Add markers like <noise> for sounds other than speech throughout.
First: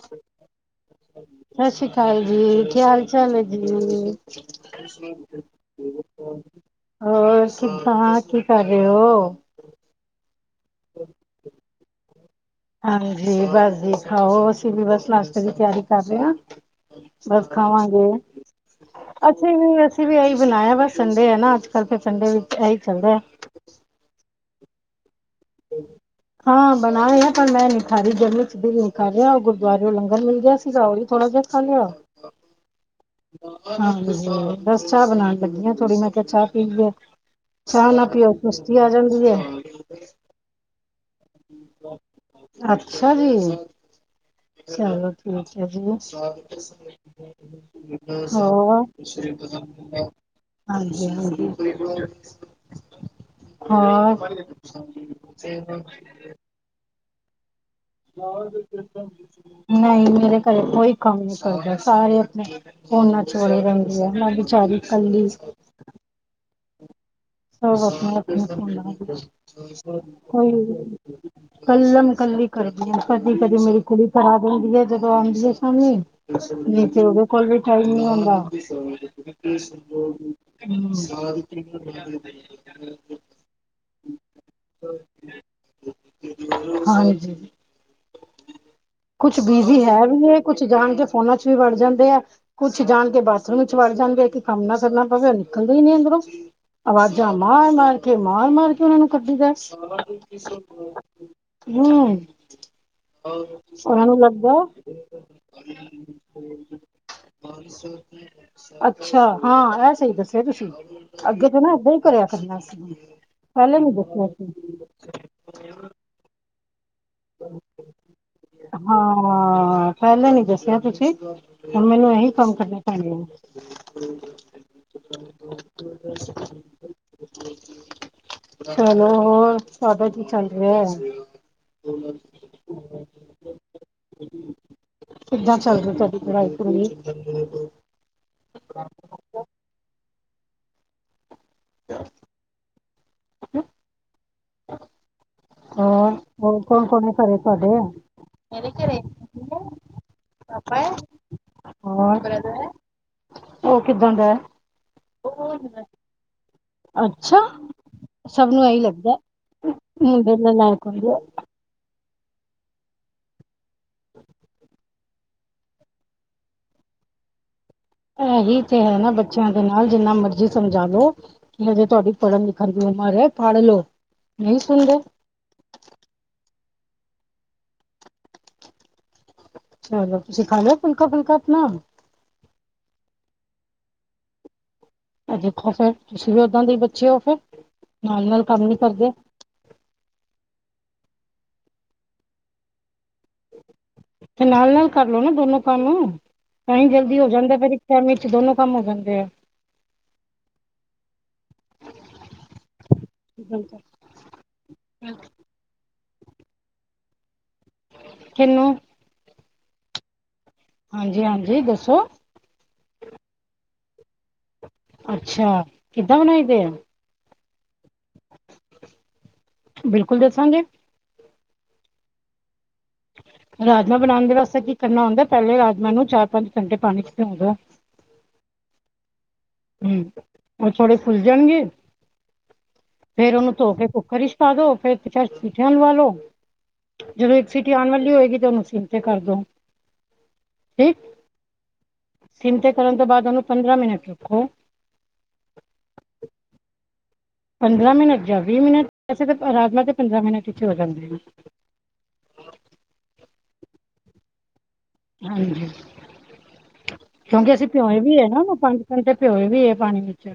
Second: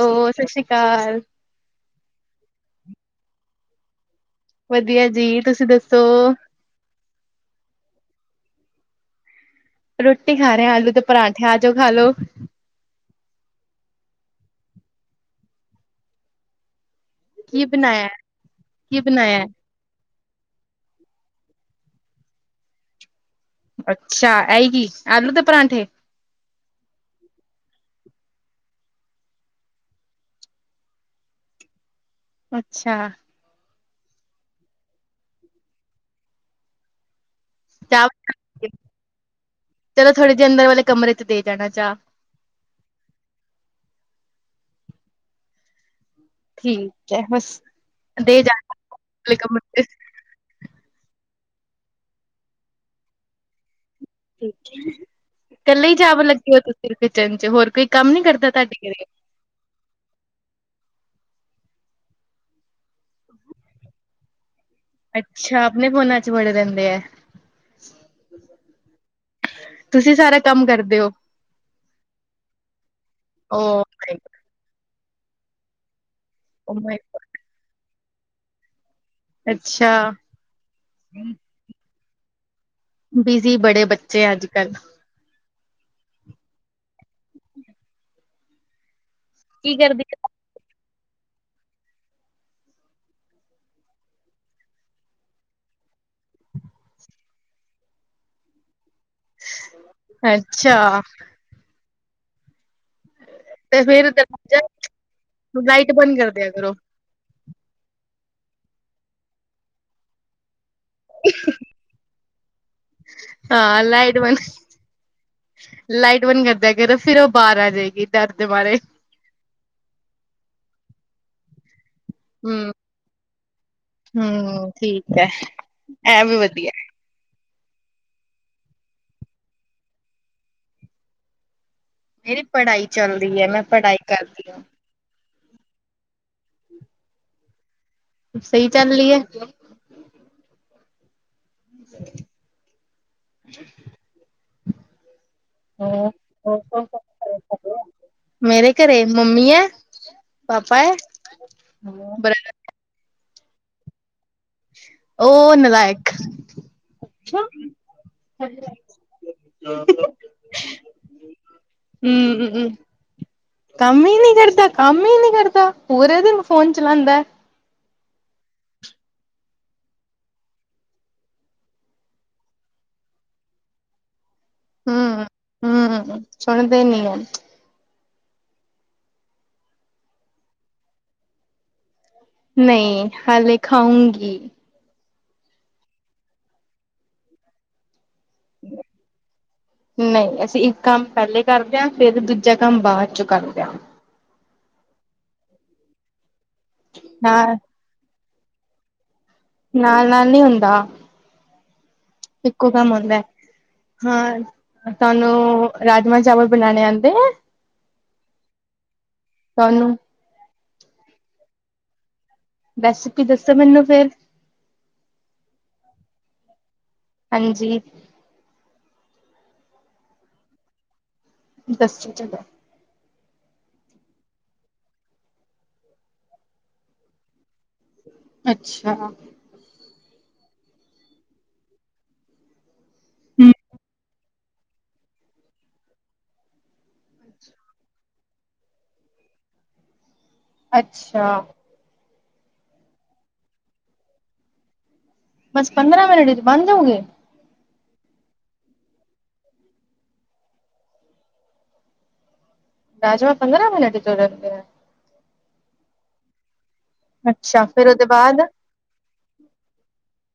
Hello ਸਤਿ ਸ੍ਰੀ ਅਕਾਲ ਸਤਿ ਸ਼੍ਰੀ ਅਕਾਲ ਜੀ ਕੀ ਹਾਲ? ਚਲੋ ਜੀ ਵਧੀਆ ਜੀ ਤੁਸੀਂ ਦੱਸੋ ਹੋਰ ਕਿਦਾਂ ਕੀ, ਕਰ ਰਹੇ ਉਹ ਰੋਟੀ ਖਾ ਰਹੇ ਆਲੂ ਤੇ ਪਰਾਂਠੇ ਆ ਜਾਓ ਖਾ ਲੋ ਹਾਂਜੀ ਬਸ ਜੀ ਖਾਓ ਅਸੀਂ ਵੀ ਬਸ ਨਾਸ਼ਤੇ ਦੀ ਤਿਆਰੀ ਕਰ ਰਹੇ ਹਾਂ। ਬਸ ਕੀ ਖਾਵਾਂਗੇ ਬਣਾਇਆ ਕੀ ਬਣਾਇਆ ਅਸੀਂ ਵੀ ਅਸੀਂ ਅਸੀਂ ਵੀ ਇਹੀ ਬਣਾਇਆ ਬਸ ਸੰਡੇ ਹੈ ਨਾ ਅੱਜ ਕੱਲ੍ਹ ਤੇ ਸੰਡੇ ਵਿੱਚ ਇਹੀ ਚੱਲਦੇ। ਅੱਛਾ ਇਹੀ ਕਿ ਦੇ ਪਰਾਂਠੇ? ਹਾਂ ਬਣਾਏ ਹਾਂ ਪਰ ਮੈਂ ਨਹੀਂ ਖਾ ਰਹੀ ਗਰਮੀ ਵਿੱਚ ਦਿਲ ਨਹੀਂ ਕਰ ਰਿਹਾ ਗੁਰਦੁਆਰਿਓ ਲੰਗਰ ਮਿਲ ਗਿਆ ਸੀਗਾ ਉਹੀ ਥੋੜ੍ਹਾ ਜਿਹਾ। ਖਾ ਲਿਆ। ਅੱਛਾ ਹਾਂਜੀ ਬਸ ਚਾਹ ਬਣਾਉਣ ਲੱਗੀ ਹਾਂ ਥੋੜ੍ਹੀ ਮੈਂ ਕਿਹਾ ਚਾਹ ਪੀ ਲੀਏ। ਚਾਹ ਨਾ ਪਿਓ ਸੁਸਤੀ ਆ ਜਾਂਦੀ ਹੈ। ਚਲੋ ਥੋੜੇ ਜਿਹੇ ਅੰਦਰ ਵਾਲੇ ਕਮਰੇ ਚ ਦੇ ਜਾਣਾ ਚਾਹ ਅੱਛਾ ਜੀ ਚਲੋ ਠੀਕ ਹੈ ਜੀ ਠੀਕ ਹੈ ਬਸ ਦੇ ਜਾਣ ਹੋਰ ਵਾਲੇ ਕਮਰੇ ਚ ਹਾਂਜੀ ਹ ਹਾਂ ਠੀਕ, ਇਕੱਲੇ ਹੀ ਚਾਵ ਲੱਗੇ ਤੁਸੀਂ ਕਿਚਨ ਚ ਹੋਰ। ਕੋਈ ਕੰਮ ਨੀ ਕਰਦਾ ਤੁਹਾਡੇ ਘਰੇ ਨਹੀਂ ਮੇਰੇ ਘਰੇ ਕੋਈ ਕੰਮ ਨ ਕਰ ਸਾਰੇ ਉਥੇ ਫੋਨਾਂ ਚ ਵੜੇ ਰਹਿੰਦੇ ਆ ਨਾ ਵਿਚਾਰੀ ਕੱਲੀ ਅੱਛਾ ਆਪਣੇ ਫੋਨਾਂ ਚ ਵੜੇ ਰਹਿੰਦੇ ਆ। ਸ ਆਪਣੀ ਤੁਸੀਂ ਸਾਰਾ ਕੋਈ ਕੰਮ ਕਰਦੇ ਹੋ ਕੱਲਮ ਕ <inaudible> ਜੀ ਕਦੀ ਕਦੀ ਓ ਮੇਰੀ ਕੁੜੀ ਮਾਈ ਗੋਡ ਕਰਾ ਦਿੰਦੀ ਹੈ ਜਦੋਂ ਆਉਂਦੀਏ ਸ਼ਾਮੀ। ਓ ਨਹੀ ਮਾਈ ਤੇ ਗੋਡ ਉਹਦੇ ਕੋਲ ਵੀ ਟਾਈਮ ਨ ਹੁੰਦਾ। ਅੱਛਾ ਸੰਭਧ <inaudible> ਬਿਜੀ ਬੜੇ ਬੱਚੇ ਅੱਜ ਕੱਲ ਹਾਂਜੀ ਕੁਛ ਕੀ ਬਿਜੀ ਹੈ ਕਰਦੀ ਵੀ ਇਹ ਕੁੱਛ ਜਾਣ ਕੇ ਫੋਨਾਂ ਚ ਵੀ ਵੜ ਜਾਂਦੇ ਆ ਕੁੱਛ ਜਾਣ ਕੇ ਬਾਥਰੂਮ ਚ ਵੜ ਜਾਂਦੇ ਆ ਕਿ ਕੰਮ ਨਾ ਕਰਨਾ ਪਵੇ ਉਹ ਨਿਕਲਦਾ ਹੀ ਨੀ ਅੰਦਰੋਂ। ਬਸ ਆਵਾਜ਼ਾਂ ਮਾਰ ਮਾਰ ਕੇ ਮਾਰ ਮਾਰ ਕੇ ਉਹਨਾ ਨੂੰ ਕੱਢੀ ਦਾ ਅੱਛਾ ਹਮ ਤੇ ਉਹਨਾ ਫੇਰ ਨੂੰ ਲੱਗਦਾ। ਦਰਵਾਜ਼ਾ ਲਾਈਟ ਬੰਦ ਕਰ ਦਿਆ ਕਰੋ। ਅੱਛਾ ਹਾਂ ਇਹ ਸਹੀ ਦੱਸਿਆ ਤੁਸੀਂ ਅੱਗੇ ਤੋਂ ਨਾ ਏਦਾਂ ਹੀ ਕਰਿਆ ਕਰਨਾ ਅਸੀ ਪਹਿਲੇ ਹਾਂ ਨੀ ਲਾਈਟ ਦੱਸਿਆ ਬੰਦ ਸੀ। ਲਾਈਟ ਬੰਦ ਕਰਦਿਆ ਕਰੋ ਫਿਰ ਉਹ ਬਾਹਰ ਆ ਜਾਏਗੀ ਡਰ ਦੇ ਮਾਰੇ ਹਾਂ ਪਹਿਲੇ ਨੀ ਦੱਸਿਆ ਤੁਸੀਂ ਹੁਣ ਮੈਨੂੰ ਇਹੀ ਕੰਮ ਹੂੰ ਕਰਨੇ ਪੈਣੇ ਆ। ਹੂੰ ਠੀਕ ਹੈ ਇਹ ਵੀ ਵਧੀਆ ਚਲੋ ਹੋਰ ਸਦਾ ਹੀ ਚੱਲ ਰਿਹਾ। ਮੇਰੀ ਪੜ੍ਹਾਈ ਚੱਲਦੀ ਹੈ ਮੈਂ ਪੜ੍ਹਾਈ ਕਰਦੀ ਹਾਂ। ਕਿੱਦਾਂ ਚੱਲਦੀ ਤੁਹਾਡੀ ਪੜ੍ਹਾਈ ਪੜੋਈ। ਸਹੀ ਚਲ ਰਹੀ ਹੈ? ਚ ਹੋਰ ਹੋਰ ਕੌਣ ਕੌਣ ਘਰੇ ਤੁਹਾਡੇ? ਮੇਰੇ ਘਰੇ ਮੰਮੀ ਹੈ ਪਾਪਾ ਹੈ ਹੋਰ ਬਰਦਰ ਹੈ ਉਹ ਕਿੱਦਾਂ ਦਾ? ਉਹ ਨਲਾਇਕ ਅੱਛਾ ਹੂੰ ਸਭ ਨੂੰ ਇਹੀ ਲੱਗਦਾ ਮੁੰਡੇ ਨਾਲਾਇਕ ਹੁੰਦੇ ਏ। ਹਮ ਕੰਮ ਹੀ ਨੀ ਕਰਦਾ ਕੰਮ ਨੀ ਕਰਦਾ ਪੂਰਾ ਦਿਨ ਫੋਨ ਚਲਾਉਂਦਾ। ਇਹੀ ਤੇ ਹੈ ਨਾ ਬੱਚਿਆਂ ਦੇ ਨਾਲ ਜਿੰਨਾ ਮਰਜੀ ਸਮਝਾ ਲੋ ਕਿ ਹਜੇ ਤੁਹਾਡੀ ਪੜ੍ਹਨ ਲਿਖਣ ਦੀ ਉਮਰ ਹੈ ਪੜ ਲਓ ਨਹੀਂ ਸੁਣਦੇ ਸੁਣਦੇ ਨੀਂ ਚਲੋ ਤੁਸੀਂ ਖਾ ਲਿਆ ਫੁਲਕਾ ਫਲਕਾ ਆਪਣਾ ਨਹੀਂ ਹਾਲੇ ਖਾਊਂਗੀ। ਦੇਖੋ ਫੇਰ ਤੁਸੀਂ ਵੀ ਓਦਾਂ ਦੀ ਬੱਚੇ ਹੋ ਫਿਰ ਨਾਲ-ਨਾਲ ਕੰਮ ਨੀ ਕਰਦੇ ਨਹੀਂ ਅਸੀਂ ਇੱਕ ਕੰਮ ਪਹਿਲੇ ਕਰਦਿਆਂ ਫਿਰ ਦੂਜਾ ਕੰਮ ਬਾਅਦ ਚੋਂ ਕਰਦਿਆਂ ਤੇ ਨਾਲ ਨਾਲ ਕਰਲੋ ਨਾ ਦੋਨੋ ਕੰਮ ਤਾਂ ਹੀ ਜਲਦੀ ਹੋ ਨਾਲ ਜਾਂਦਾ ਫੇਰ ਇੱਕ ਟਾਈਮ ਦੋਨੋ ਕੰਮ ਹੋ ਜਾਂਦੇ ਆ। ਨਾਲ ਨਾਲ ਨੀ ਹੁੰਦਾ। ਇੱਕੋ ਕੰਮ ਆਦਾ ਹੈ ਹਾਂ ਤੁਹਾਨੂੰ ਰਾਜਮਾ, ਚਾਵਲ ਬਣਾਣੇ ਆਦੇ ਐ? ਕਿਨੂੰ? ਤੁਹਾਨੂੰ ਹਾਂਜੀ-ਹਾਂਜੀ ਦੱਸੋ? ਵੈਸੇ ਕੋਈ ਦੱਸੋ ਮੈਨੂੰ ਫੇਰ ਅੱਛਾ ਕਿੱਦਾਂ ਬਣਾਈ ਦੇ ਆ ਹਾਂਜੀ, ਬਿਲਕੁਲ ਦੱਸਾਂਗੇੇ, ਦੱਸ ਚਲੋ, ਰਾਜਮਾਂ ਬਣਾਣ ਦੇ ਵਾਸਤੇ ਕੀ ਕਰਨਾ ਹੁੰਦਾ ਪਹਿਲੇ ਰਾਜਮਾਂ ਨੂੰ ਚਾਰ ਪੰਜ ਘੰਟੇ ਪਾਣੀ ਚ ਪੇਓਦੋ ਅੱਛਾ, ਹੂੰ ਉਹ ਥੋੜੇ ਫੁੱਲ ਜਾਣਗੇ ਫੇਰ ਉਹਨੂੰ ਧੋ ਕੇ ਕੁੱਕਰ ਹੀ ਪਾ ਦੋ ਫੇਰਾ ਸੀਟੀਆਂ ਲਵਾ ਲੋ ਜਦੋਂ ਇੱਕ ਸੀਟ ਆਉਣ ਵਾਲੀ ਹੋਏਗੀ। ਤੇ ਉਹਨੂੰ ਸਿਮ ਤੇ ਕਰਦੋ, ਅੱਛਾ, ਸਿਮ ਤੇ ਕਰਨ ਤੋਂ ਬਾਅਦ ਉਹਨੂੰ ਪੰਦਰਾਂ ਮਿੰਟ ਰੱਖੋ ਬਸ ਪੰਦਰਾਂ ਮਿੰਟ ਬਣ ਜਾਓਗੇ। ਪੰਦਰਾਂ ਮਿੰਟ ਜਾਂ ਵੀਹ ਮਿੰਟ ਵਸੇ ਤਾਂ ਰਾਜਮਾ ਤੇ ਪੰਦਰਾਂ ਮਿੰਟ ਵਿੱਚ ਹੋ ਜਾਂਦੇ ਆ। ਹੂੰ, ਰਾਜਵਾ ਪੰਦਰਾਂ ਮਿੰਟ ਚ ਹੋ ਜਾਂਦੇ ਏ ਹਾਂਜੀ ਕਿਉਂਕਿ ਅੱਛਾ ਅਸੀਂ ਫਿਰ ਪਿਉਏ ਉਹਦੇ ਵੀ ਏ ਨਾ ਬਾਅਦ ਪੰਜ ਘੰਟੇ ਪਿਉਏ ਵੀ ਏ, ਪਾਣੀ ਵਿੱਚ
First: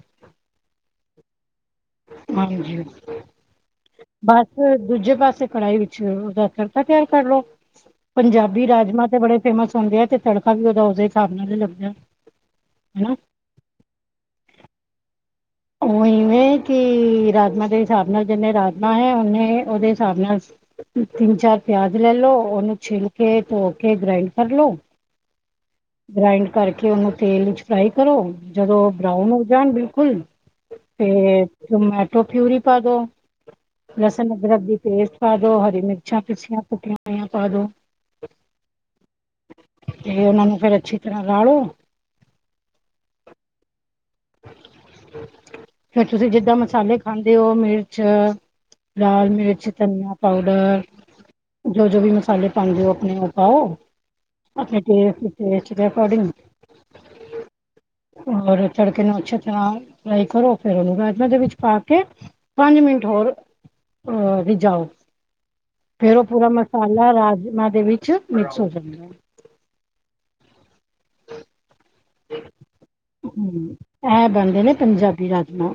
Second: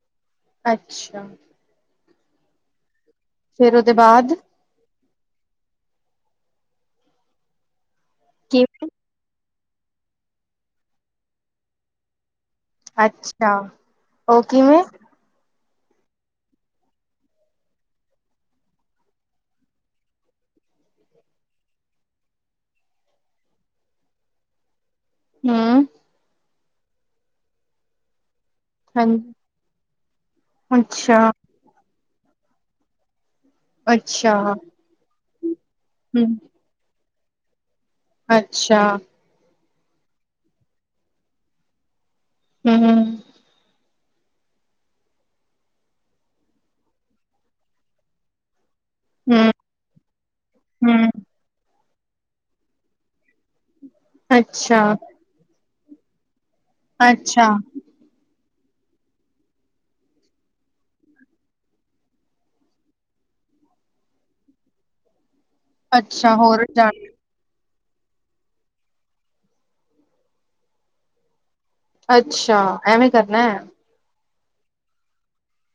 ਅੱਛਾ ਹਾਂਜੀ, ਫੇਰ ਉਹਦੇ ਬਾਅਦ ਬਸ ਦੂਜੇ ਪਾਸੇ ਕੜਾਹੀ ਵਿੱਚ ਉਹਦਾ ਤੜਕਾ ਤਿਆਰ ਕਰ ਲਓ। ਪੰਜਾਬੀ ਕਿਵੇਂ? ਰਾਜਮਾਂ ਤੇ ਬੜੇ ਫੇਮਸ ਹੁੰਦੇ ਆ ਤੇ ਤੜਕਾ ਵੀ ਉਹਦਾ ਦੇ ਹਿਸਾਬ ਨਾਲ ਲੱਗਦਾ। ਹਨਾ ਅੱਛਾ ਉਹ ਕਿਵੇਂ? ਉਹ ਇਵੇਂ ਕਿ ਰਾਜਮਾ ਦੇ ਹਿਸਾਬ ਨਾਲ ਜਿੰਨੇ ਰਾਜਮਾ ਹੈ ਉਹਨੇ ਉਹਦੇ ਹਿਸਾਬ ਨਾਲ ਤਿੰਨ ਚਾਰ ਪਿਆਜ ਲੈ ਲੋ ਉਹਨੂੰ ਛਿੱਲ ਕੇ ਧੋ ਕੇ ਗ੍ਰਾਇੰਡ ਕਰ ਲੋ, ਹੂੰ, ਗ੍ਰਇੰਡ ਕਰਕੇ ਉਹਨੂੰ ਤੇਲ ਵਿੱਚ ਫਰਾਈ ਕਰੋ। ਜਦੋਂ ਬਰਾਊਨ ਹਾਂਜੀ ਹੋ ਜਾਣ ਬਿਲਕੁਲ ਅੱਛਾ ਤੇ ਟਮੈਟੋ ਪਿਊਰੀ ਪਾ ਦੋ ਲਸਣ ਅੱਛਾ ਅਦਰਕ ਦੀ ਪੇਸਟ ਪਾ ਦੋ ਹਰੀ ਮਿਰਚਾਂ ਹੂੰ ਪਿੱਛੀਆਂ ਕੁੱਟੀਆਂ ਹੋਆਂ ਪਾ ਦੋ ਅੱਛਾ, ਤੇ ਉਹਨਾ ਨੂੰ ਫੇਰ ਅੱਛੀ ਤਰ੍ਹਾਂ ਗਾਲੋ, ਹੂੰ-ਹੂੰ, ਫਿਰ ਤੁਸੀਂ ਜਿੱਦਾਂ ਮਸਾਲੇ ਖਾਂਦੇ ਹੋ ਮਿਰਚ, ਲਾਲ ਮਿਰਚ ਧਨੀਆਂ ਪਾਊਡਰ ਹੂੰ ਜੋ ਜੋ ਵੀ ਮਸਾਲੇ ਪਾਂਦੇ ਔ ਅਪਨੇ ਔ ਪਾਓ ਅਪਨੇ ਅੱਛਾ ਟੇਸਟ ਦੇ ਅਕੋਡਿੰਗ ਅੱਛਾ, ਤੜਕੇ ਨੂੰ ਅੱਛੇ ਤਰ੍ਹਾਂ ਫਰਾਈ ਕਰੋ ਫਿਰ ਉਹਨੂੰ ਰਾਜਮ ਦੇ ਵਿੱਚ ਪਾ ਕੇ ਪੰਜ ਮਿੰਟ ਹੋਰ ਰੀਜਾਓ, ਫੇਰ ਔ ਅੱਛਾ ਪੂਰਾ ਹੋਰ ਜਾਣ ਮਸਾਲਾ ਰਾਜਮਾ ਦੇ ਵਿੱਚ ਮਿਕਸ ਹੋ ਜਾਂਨੇ ਏ ਅੱਛਾ ਐਵੇਂ ਕਰਨਾ ਹੈ ਹੂੰ ਇਹ ਬਣਦੇ ਨੇ ਪੰਜਾਬੀ ਰਾਜਮਾ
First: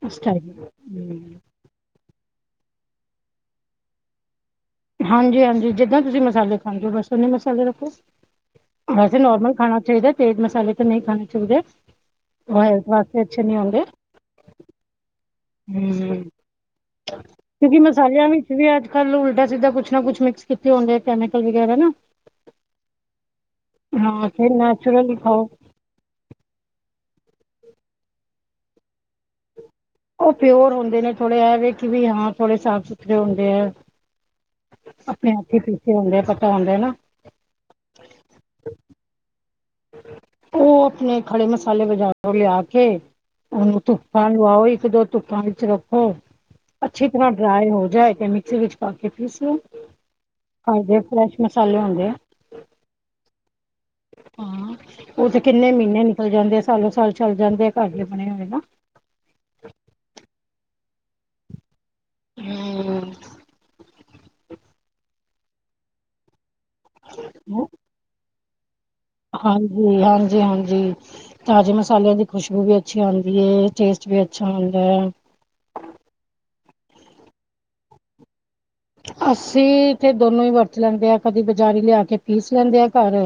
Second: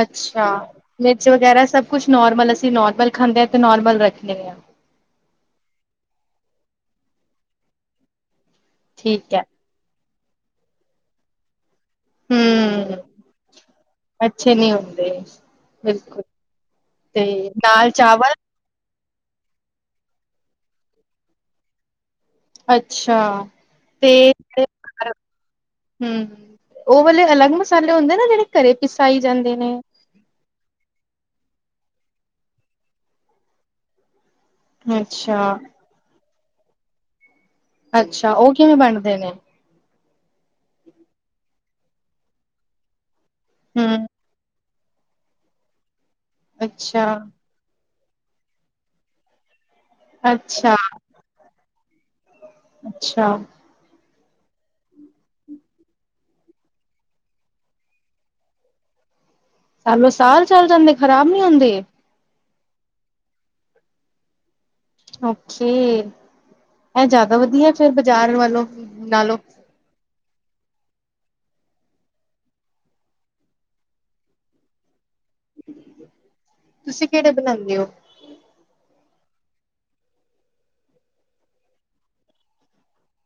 ਅੱਛਾ, ਮਿਰਚ ਵਗੈਰਾ ਸਭ ਕੁਛ ਨੋਰਮਲ ਅਸੀਂ ਨੋਰਮਲ ਖਾਂਦੇ ਆ ਤੇ ਨੋਰਮਲ ਰੱਖਨੇ ਆ। ਹਾਂਜੀ-ਹਾਂਜੀ। ਜਿੱਦਾਂ ਤੁਸੀਂ ਮਸਾਲੇ ਖਾਂਦੇ ੳ ਬਸ ਓਨੇ ਮਸਾਲੇ ਰੱਖੋ। ਵੈਸੇ ਠੀਕ ਹੈ ਨੋਰਮਲ ਖਾਣਾ ਚਾਹੀਦਾ ਏ, ਤੇਜ ਮਸਾਲੇ ਤੇ ਨਹੀਂ ਖਾਣੇ ਚਾਹੀਦੇ। ਹੂੰ ਵਾਸਤੇ ਅੱਛੇ ਨੀ ਹੁੰਦੇ ਅੱਛੇ ਨਹੀਂ ਹੁੰਦੇ ਬਿਲਕੁਲ ਤੇ ਕਿਉਂਕਿ ਨਾਲ ਮਸਾਲਿਆਂ ਚਾਵਲ ਵਿੱਚ ਵੀ ਕੱਲ੍ਹ ਨੂੰ ਉਲਟਾ ਸਿੱਧਾ ਕੁਛ ਨਾ ਕੁਛ ਮਿਕਸ ਕੀਤੇ ਹੁੰਦੇ ਏ ਕੈਮੀਕਲ ਵਗੈਰਾ ਨਾ ਅੱਛਾ, ਤੇ ਹਾਂ ਫਿਰ ਨੈਚੁਰਲ ਖਾਓ ਹਮ ਉਹ ੳਅ ਲੇ ਅਲੱਗ ਮਸਾਲੇ ਹੁੰਦੇ ਨਾ ਜਿਹੜੇ ਘਰੇ ਪਿਸਾਈ ਜਾਂਦੇ ਨੇ। ਉਹ ਪਿਓਰ ਹੁੰਦੇ ਨੇ ਥੋੜ੍ਹੇ ਐ ਵੇ ਕਿ ਵੀ ਹਾਂ ਥੋੜ੍ਹੇ ਸਾਫ਼ ਸੁਥਰੇ ਹੁੰਦੇ ਐ। ਅਪਨੇ ਅੱਛਾ, ਹੱਥੀ ਪਿੱਸੇ ਹੁੰਦੇ ਆ ਪਤਾ ਹੁੰਦੇ ਨਾ। ਅੱਛਾ, ਉਹ ਕਿਵੇਂ ਬਣਦੇ ਨੇ ਉਹ ਅਪਨੇ ਖੜੇ ਮਸਾਲੇ ਬਜ਼ਾਰੋ ਲਿਆ ਕੇ ਉਹਨੂੰ ਹੂੰ, ਧੁੱਪਾ ਲਵਾਓ ਇ ਇਕ ਦੋ ਧੁੱਪਾਂ ਵਿੱਚ ਰੱਖੋ ਅੱਛਾ, ਅੱਛੀ ਤਰ੍ਹਾਂ ਡਰਾਏ ਹੋ ਜਾਏ ਤੇ ਮਿਕਸੀ ਵਿੱਚ ਪਾ ਕੇ ਪੀਸ ਲੋ। ਅੱਛਾ, ਹਾਂਦੇ ਫਰੈਸ਼ ਮਸਾਲੇ ਹੁਦੇ ਆ। ਅੱਛਾ। ਹਾਂ ਉਹ ਤੇ ਕਿੰਨੇ ਮੀਨੇ ਨਿਕਲ ਜਾਂਦੇ ਆ ਸਾਲੋ ਸਾਲ ਚੱਲ ਜਾਂਦੇ ਆ ਘਰਦੇ ਬਣੇ ਹੋਏ ਨਾ। <inaudible> ਸਾਲੋ ਸਾਲ ਚੱਲ ਜਾਂਦੇ ਖ਼ਰਾਬ ਨੀ ਹੁੰਦੇ। ਹਮ। ਓਕੇੇ ਇਹ ਜ਼ਿਆਦਾ ਵਧੀਆ ਫੇਰ ਬਾਜ਼ਾਰ ਵਾਲੋ ਹਾਂਜੀ-ਹਾਂਜੀ-ਹਾਂਜੀ। ਤਾਜ਼ੇ ਮਸਾਲਿਆਂ ਦੀ ਖੁਸ਼ਬੂ ਵੀ ਅੱਛੀ ਆਂਦੀ ਏ, ਟੇਸਟ ਵੀ ਅੱਛਾ ਹੁੰਦੇ ਐ। ਤੁਸੀਂ ਕਿਹੜੇ ਬਨਾਦੇ ੳ। ਅਸੀ ਤੇ ਦੋਨੋਂ ਈ ਵਰਤ ਲੈਂਦੇ ਆ, ਕਦੀ ਬਾਜ਼ਾਰੀ ਲਿਆ ਕੇ ਪੀਸ ਲੈਂਦੇ ਆ ਘਰ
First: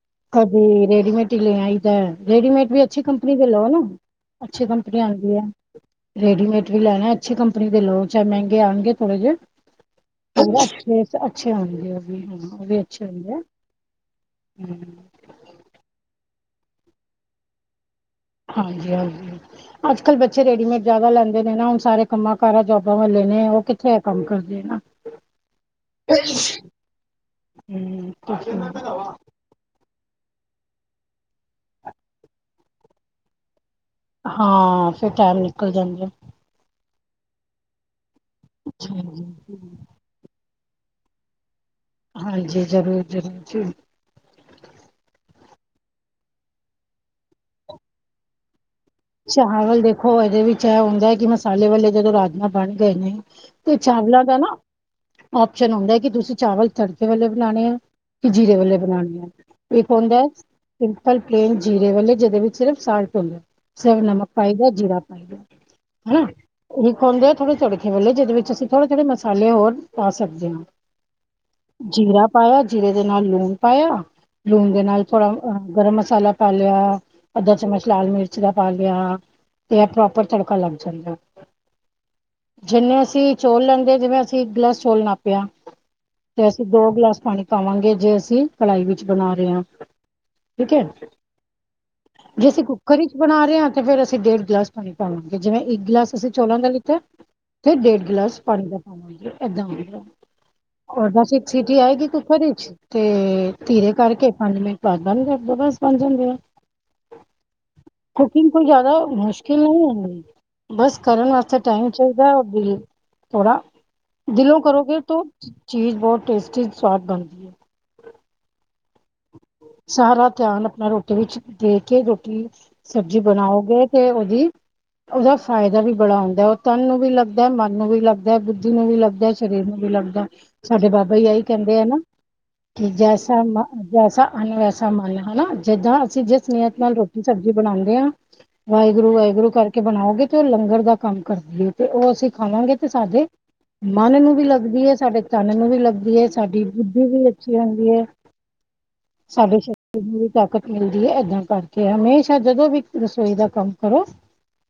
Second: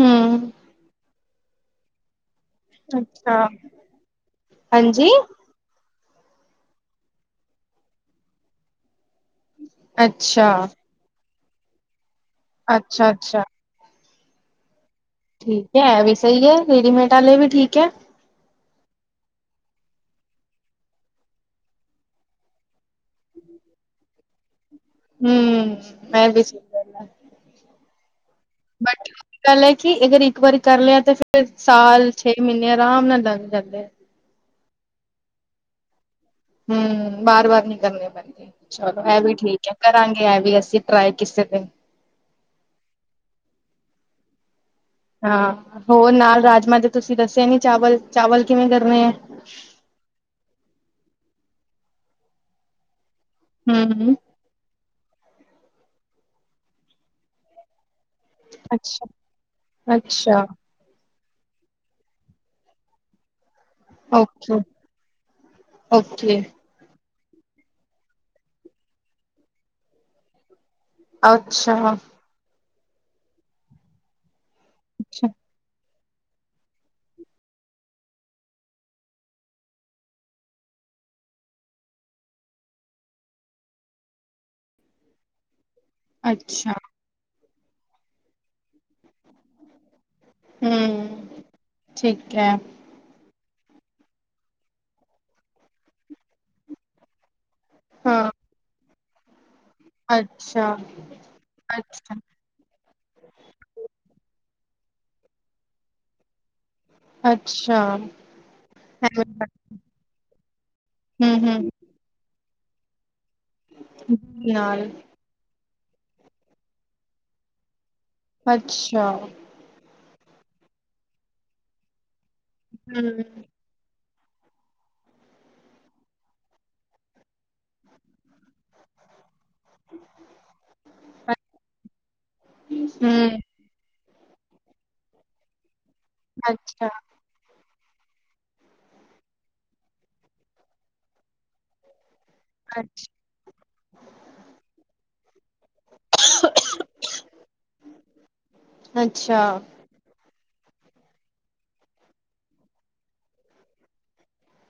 ਹੂੰ, ਕਦੇ ਰੇਡੀਮੇਟ ਈ ਲੇ ਆਈ ਦਾ। ਰੇਡੀਮੇਡ ਵੀ ਅੱਛੀ ਕੰਪਨੀ ਅੱਛਾ, ਦੇ ਲੋ ਨਾ ਅੱਛੀ ਕੰਪਨੀ ਹਾਂਜੀ। ਆਂਦੀ ਏ। ਰੇਡੀਮੇਟ ਵੀ ਲੈਨੇ ਅੱਛੀ ਕੰਪਨੀ ਦੇ ਲੋ ਚਾਹੇ ਮਹਿੰਗੇ ਆਨਗੇ। ਥੋੜੇ ਜੇ, ਅਛੇ ਅੱਛਾ, <unintelligible> ਉਹ ਵੀ ਅੱਛੇ ਅੱਛਾ, ਹੁੰਦੇ ਆ ਅੱਛਾ ਹਮ। ਠੀਕ ਹੈ ਇਹ ਵੀ ਸਹੀ ਏ ਰੇਡੀਮੇਡ ਆਲੇ ਵੀ ਠੀਕ ਹੈ। ਹਾਂਜੀ ਹਾਂਜੀ ਅੱਜ ਕੱਲ੍ਹ ਬੱਚੇ ਰੇਡੀਮੇਡ ਜਿਆਦਾ ਲੈਂਦੇ ਨੇ ਨਾ ਹੁਨ ਸਾਰੇ ਕੰਮਾਂ ਕਾਰਾਂ ਜੋਬਾਂ ਵਾਲੇ। ਨੇ ਉਹ ਕਿੱਥੇ ਕੰਮ ਕਰਦੇ ਨਾ- ਹਮ ਮੈਂ ਵੀ ਹਮ ਬਟ ਇੱਕ ਗੱਲ ਏ ਕਿ ਅਗਰ ਇੱਕ ਵਾਰੀ ਕਰ ਲਿਆ ਤੇ ਫੇਰ ਸਾਲ ਛੇ ਮੀਨੇ ਅਰਾਮ ਨਾਲ ਲਗ ਜਾਂਦੇ ਆ। ਹਾਂ ਫਿਰ ਟਾਈਮ ਨਿਕਲ ਜਾਂਦੇ। ਹਮ ਬਾਰ-ਬਾਰ ਨੀ ਕਰਨੇ ਪੈਂਦੇ ਚਲੋ, ਇਹ ਵੀ ਠੀਕ ਹੈ ਕਰਾਂਗੇ ਇਹ ਵੀ ਅਸੀਂ। ਟਰਾਏ ਕਿਸੇ ਤੇ ਹਾਂਜੀ, ਜ਼ਰੂਰ-ਜ਼ਰੂਰ ਜੀ ਹਾਂ ਹੋਰ ਨਾਲ ਰਾਜਮਾਂ ਦੇ ਤੁਸੀਂ ਦੱਸੇ ਨੀ ਚਾਵਲ ਚਾਵਲ ਕਿਵੇਂ ਕਦੇ ਚਾਵਲ ਦੇਖੋ ਇਹਦੇ ਵਿੱਚ ਇਹ ਹੁੰਦਾ ਕਿ ਮਸਾਲੇ ਵਾਲੇ ਜਦੋਂ ਰਾਜਮਾਂ ਬਣ ਗਏ ਨੇ ਤੇ ਹੂੰ। ਚਾਵਲਾਂ ਦਾ ਨਾ ਆਪਓਸ਼ਨ ਹੁੰਦਾ ਕਿ ਤੁਸੀਂ ਚਾਵਲ ਤੜਕੇ ਵਾਲੇੇ ਬਣਾਉਣੇ ਆ। ਕਿ ਜੀਰੇ ਵੇਲੇ ਅੱਛਾ। ਬਣਾਉਣੇ ਆ ਇੱਕ ਹੁੰਦਾ ਅੱਛਾ ਪਲੇਨ ਜੀਰੇ ਵਾਲੇ ਜਿਹਦੇ ਵਿੱਚ ਸਿਰਫ ਸਾਲਟ ਹੁੰਦੇ। ਸਭ ਨਮਕ ਓਕੇ ਪਾਈਦਾ, ਜੀਰਾ ਪਾਈਦਾ ਹਨਾ। ਓਕੇ ਹੁੰਦੇ ਆ ਥੋੜੇ ਥੋੜੇ ਵਿਰਲੇ ਜਿਹਦੇ ਵਿੱਚ ਅਸੀਂ ਥੋੜੇ ਥੋੜੇ ਮਸਾਲੇ ਹੋਰ ਪਾ ਸਕਦੇ ਹਾਂ । ਅੱਛਾ। ਜੀਰੇ ਦੇ ਨਾਲ ਲੂਣ ਪਾਇਆ ਲੂਣ ਦੇ ਨਾਲ ਅੱਛਾ। ਥੋੜਾ ਅਹ ਗਰਮ ਮਸ ਮਸਾਲਾ ਪਾ ਲਿਆ ਅੱਧਾ ਚਮਚ ਲਾਲ ਮਿਰਚ। ਚ ਪਾ ਲਿਆ ਤੇ ਪ੍ਰੋਪਰ ਤੜਕਾ ਲੱਗ ਜਾਂਦਾ । ਜਿੰਨੇ ਅਸੀਂ ਚੌਲ ਲੈਂਦੇ ਜਿਵੇਂ ਅਸੀਂ ਇੱਕ ਗਲਾਸ ਚੌਲ ਨਾਪਿਆ। ਤੇ ਅਸੀਂ ਅੱਛਾ ਦੋ ਗਿਲਾਸ ਪਾਣੀ ਪਾਵਾਂਗੇ ਜੇ ਅਸੀਂ ਕੜਾਈ ਵਿੱਚ ਬਣਾ ਰਹੇ ਹਾਂ। ਠੀਕ ਹੈ ਹੂੰ ਠੀਕ ਜੇ ਹੈ ਅਸੀਂ ਕੁੱਕਰ ਈ ਰਹੇ ਤੇ ਫਿਰ ਅਸੀਂ ਡੇਢ ਗਲਾਸ ਪਾਣੀ ਪਾਵਾਂਗੇ। ਜਿਵੇਂ ਇੱਕ ਗਿਲਾਸ ਅਸੀਂ ਚੌਲਾਂ ਦਾ ਲਿੱਤਾ। ਤੇ ਡੇਢ ਹਾਂ ਗਿਲਾਸ ਪਾਣੀ ਦਾ ਪਾਵਾਂਗੇ ਏਦਾਂ ਹੋਵੇਗਾ। ਅੱਛਾ। ਬਸ ਇੱਕ ਸਿਟੀ ਆਏਗੀ ਅੱਛਾ ਕੁੱਕਰ ਵਿੱਚ ਤੇ ਧੀਰੇ ਕਰਕੇ ਪੰਜ ਮਿੰਟ ਬੰਦ ਕਰ ਦਉ ਬਸ ਬਣ ਜਾਂਦੇ ਆ। ਅੱਛਾ ਕੁਕਿੰਗ ਕੋਈ ਜ਼ਿਆਦਾ ਮੁਸ਼ਕਿਲ ਨਹੀਂ ਹੁੰਦੀ ਬਸ ਕਰਨ ਹੂੰ ਵਾਸਤੇ ਹੂੰ ਟਾਈਮ ਚਾਹੀਦਾ। ਦਿਲ ਥੋੜਾ ਦਿਲੋਂ ਨਾਲ ਕਰੋਗੇ ਤੋ ਚੀਜ਼ ਬਹੁਤ ਟੇਸਟੀ ਸਵਾਦ ਬਣਦੀ ਐ। ਅੱਛਾ। ਸਾਰਾ ਧਿਆਨ ਆਪਣਾ ਰੋਟੀ ਵਿੱਚ ਦੇ ਕੇ ਰੋਟੀ ਸਬਜ਼ੀ ਹੂੰ, ਬਣਾਓਗੇ ਤੇ ਉਹਦੀ ਉਹਦਾ ਫਾਇਦਾ ਵੀ ਬੜਾ ਆਉਂਦਾ ਐ। ਉਹ ਤਨ ਨੂੰ ਵੀ ਲੱਗਦਾ ਮਨ ਨੂੰ ਵੀ ਲੱਗਦਾ ਐ। ਬੁੱਧੀ ਨੂੰ ਵੀ ਲੱਗਦਾ ਐ। ਸਰੀਰ ਨੂੰ ਵੀ ਲੱਗਦਾ ਐ। ਸਾਡੇ ਬਾਬਾ ਹੀ ਆਹੀ ਕਹਿੰਦੇ ਆ ਨਾ ਕਿ ਹੂੰ, ਜੈਸਾ ਮਨ ਵੈਸਾ ਅਨ ਵੈਸਾ ਮਨ ਹਨਾ ਜਿੱਦਾਂ ਅਸੀਂ ਜਿਸ ਨੀਅਤ ਅੱਛਾ, ਨਾਲ ਰੋਟੀ ਸਬਜ਼ੀ ਬਣਾਉਂਦੇ ਹਾਂ ਵਾਹਿਗੁਰੂ ਵਾਹਿਗੁਰੂ ਕਰਕੇ ਬਣਾਓਗੇ ਤੇ ਉਹ ਲੰਗਰ ਦਾ ਕੰਮ ਕਰਦੀ ਹੈ ਤੇ ਉਹ ਅਸੀਂ ਖਾਵਾਂਗੇ ਤੇ ਅੱਛਾ, ਸਾਡੇ ਮਨ ਨੂੰ ਵੀ ਲੱਗਦੀ ਹੈ। ਸਾਡੇ ਤਨ ਨੂੰ ਵੀ ਲੱਗ ਸਾਡੀ ਬੁੱਧੀ ਵੀ ਅੱਛੀ ਹੁੰਦੀ ਹੈ। ਅੱਛਾ, ਸਾਡੇ ਸ਼ਕਤੀ ਨੂੰ ਤਾਕਤ ਮਿਲਦੀ ਹੈ। ਇੱਦਾਂ ਕਰਕੇ ਹਮੇਸ਼ਾ ਜਦੋਂ ਵੀ ਰਸੋਈ ਦਾ ਕੰਮ ਕਰੋ।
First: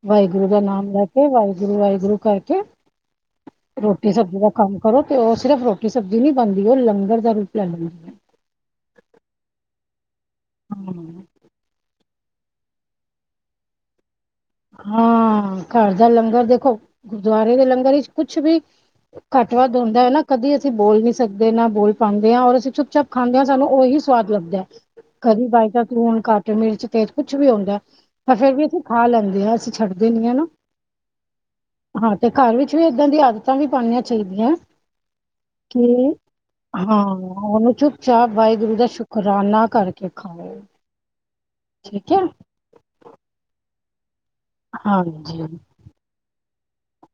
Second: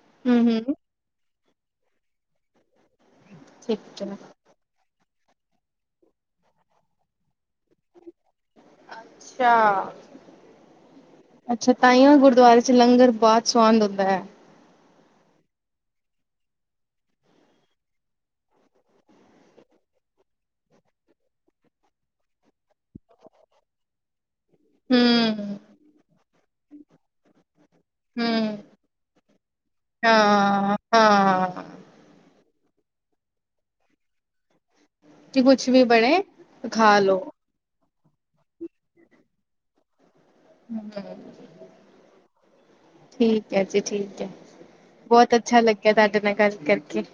ਵਾਹਿਗੁਰੂ ਦਾ ਹੂੰ-ਹੂੰ, ਨਾਮ ਲੈ ਕੇ ਵਾਹਿਗੁਰੂ ਵਾਹਿਗੁਰੂ ਕਰਕੇ ਠੀਕ ਐ। ਰੋਟੀ ਸਬਜ਼ੀ ਦਾ ਕੰਮ ਕਰੋ ਤੇ ਉਹ ਸਿਰਫ਼ ਰੋਟੀ ਸਬਜ਼ੀ ਨਹੀਂ ਬਣਦੀ। ਉਹ ਲੰਗਰ ਦਾ ਰੂਪ ਲੈ ਲੈਂਦੀ ਹੈ। ਹਾਂ ਅੱਛਾ-ਅੱਛਾ ਤਾਂ ਹੀ ਓ ਗੁਰ ਗੁਰਦੁਆਰੇ ਚ ਲੰਗਰ ਬਹੁਤ ਸਆਦ ਹੁੰਦਾ ਹੈ। ਹਾਂ ਘਰ ਦਾ ਲੰਗਰ ਦੇਖੋ ਗੁਰਦੁਆਰੇ ਦੇ ਲੰਗਰ ਵਿਚ ਕੁਛ ਵੀ ਘੱਟ ਵੱਧ ਹੁੰਦਾ ਹੈ ਨਾ ਕਦੇ ਅਸੀਂ ਬੋਲ ਨਹੀਂ ਸਕਦੇ ਨਾ ਬੋਲ ਪਾਉਦੇ ਹਾਂ ਔਰ ਅਸੀਂ ਚੁੱਪ ਚੁਪ ਖਾਂਦੇ ਆ। ਸਾਨੂੰ ਉਹੀ ਸਵਾਦ ਉਪਲਬਧ ਹੈ। ਕਦੀ ਹੂੰ, ਬਾਈ ਚਾਂਸ ਲੂਣ ਘੱਟ ਮਿਰਚ ਤੇਜ਼ ਕੁਛ ਵੀ ਆਉਂਦਾ ਤਾਂ ਫਿਰ ਹੂੰ, ਵੀ ਅਸੀਂ ਖਾ ਲੈਂਦੇ। ਅਸੀਂ ਛੱਡਦੇ ਨਹੀਂ ਆ ਨਾ। ਹਾਂ, ਹਾਂ। ਹਾਂ ਤੇ ਘਰ ਵਿੱਚ ਵੀ ਏਦਾਂ ਦੀ ਆਦਤਾਂ ਵੀ ਪਉਣੀਆਂ ਚਾਹੀਦੀਆਂ। ਕਿ ਕੁਛ ਵੀ ਕਿ ਬਣੇ ਖਾ ਹਾਂ ਲੋ, ਉਹਨਾਂ ਚ ਚਾਹ ਵਾਹਿਗੁਰੂ ਦਾ ਸ਼ੁਕਰਾਨਾ ਕਰਕੇ ਖਾਓ ਹੂੰ, ਠੀਕ ਹੈ। ਠੀਕ ਹੈ ਜੀ ਠੀਕ ਹੈ। ਬਹੁਤ ਹਾਂਜੀ ਅੱਛਾ ਲੱਗਿਆ ਤੁਹਾਡੇ ਨਾਲ ਗੱਲ ਕਰਕੇ।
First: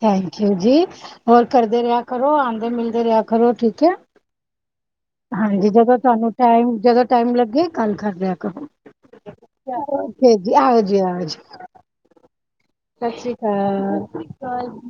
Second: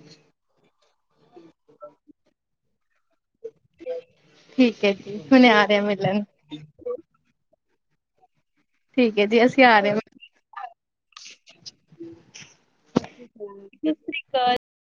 ਥੈਂਕ ਯੂ ਜੀ ਹੋਰ ਕਰਦੇ ਰਿਹਾ ਕਰੋ। ਆਉਂਦੇ ਮਿਲਦੇ ਰਿਹਾ ਕਰੋ ਠੀਕ ਹੈ। ਠੀਕ ਐ ਜੀ ਹੁਣੇ ਆ ਹਾਂਜੀ ਰਹੇ ਜਦੋਂ ਮਿਲਣ। ਤੁਹਾਨੂੰ ਟਾਈਮ ਜਦੋਂ ਟਾਈਮ ਲੱਗੇ ਗੱਲ ਕਰ ਲਿਆ ਠੀਕ ਐ ਜੀ ਅਸੀਂ ਆ ਰਹੇ ਹਾਂ। ਓਕੇ ਜੀ ਆਇਓ ਜੀ। ਜੀ ਆਇਓ ਜੀ। ਸਤਿ ਸ੍ਰੀ ਅਕਾਲ ।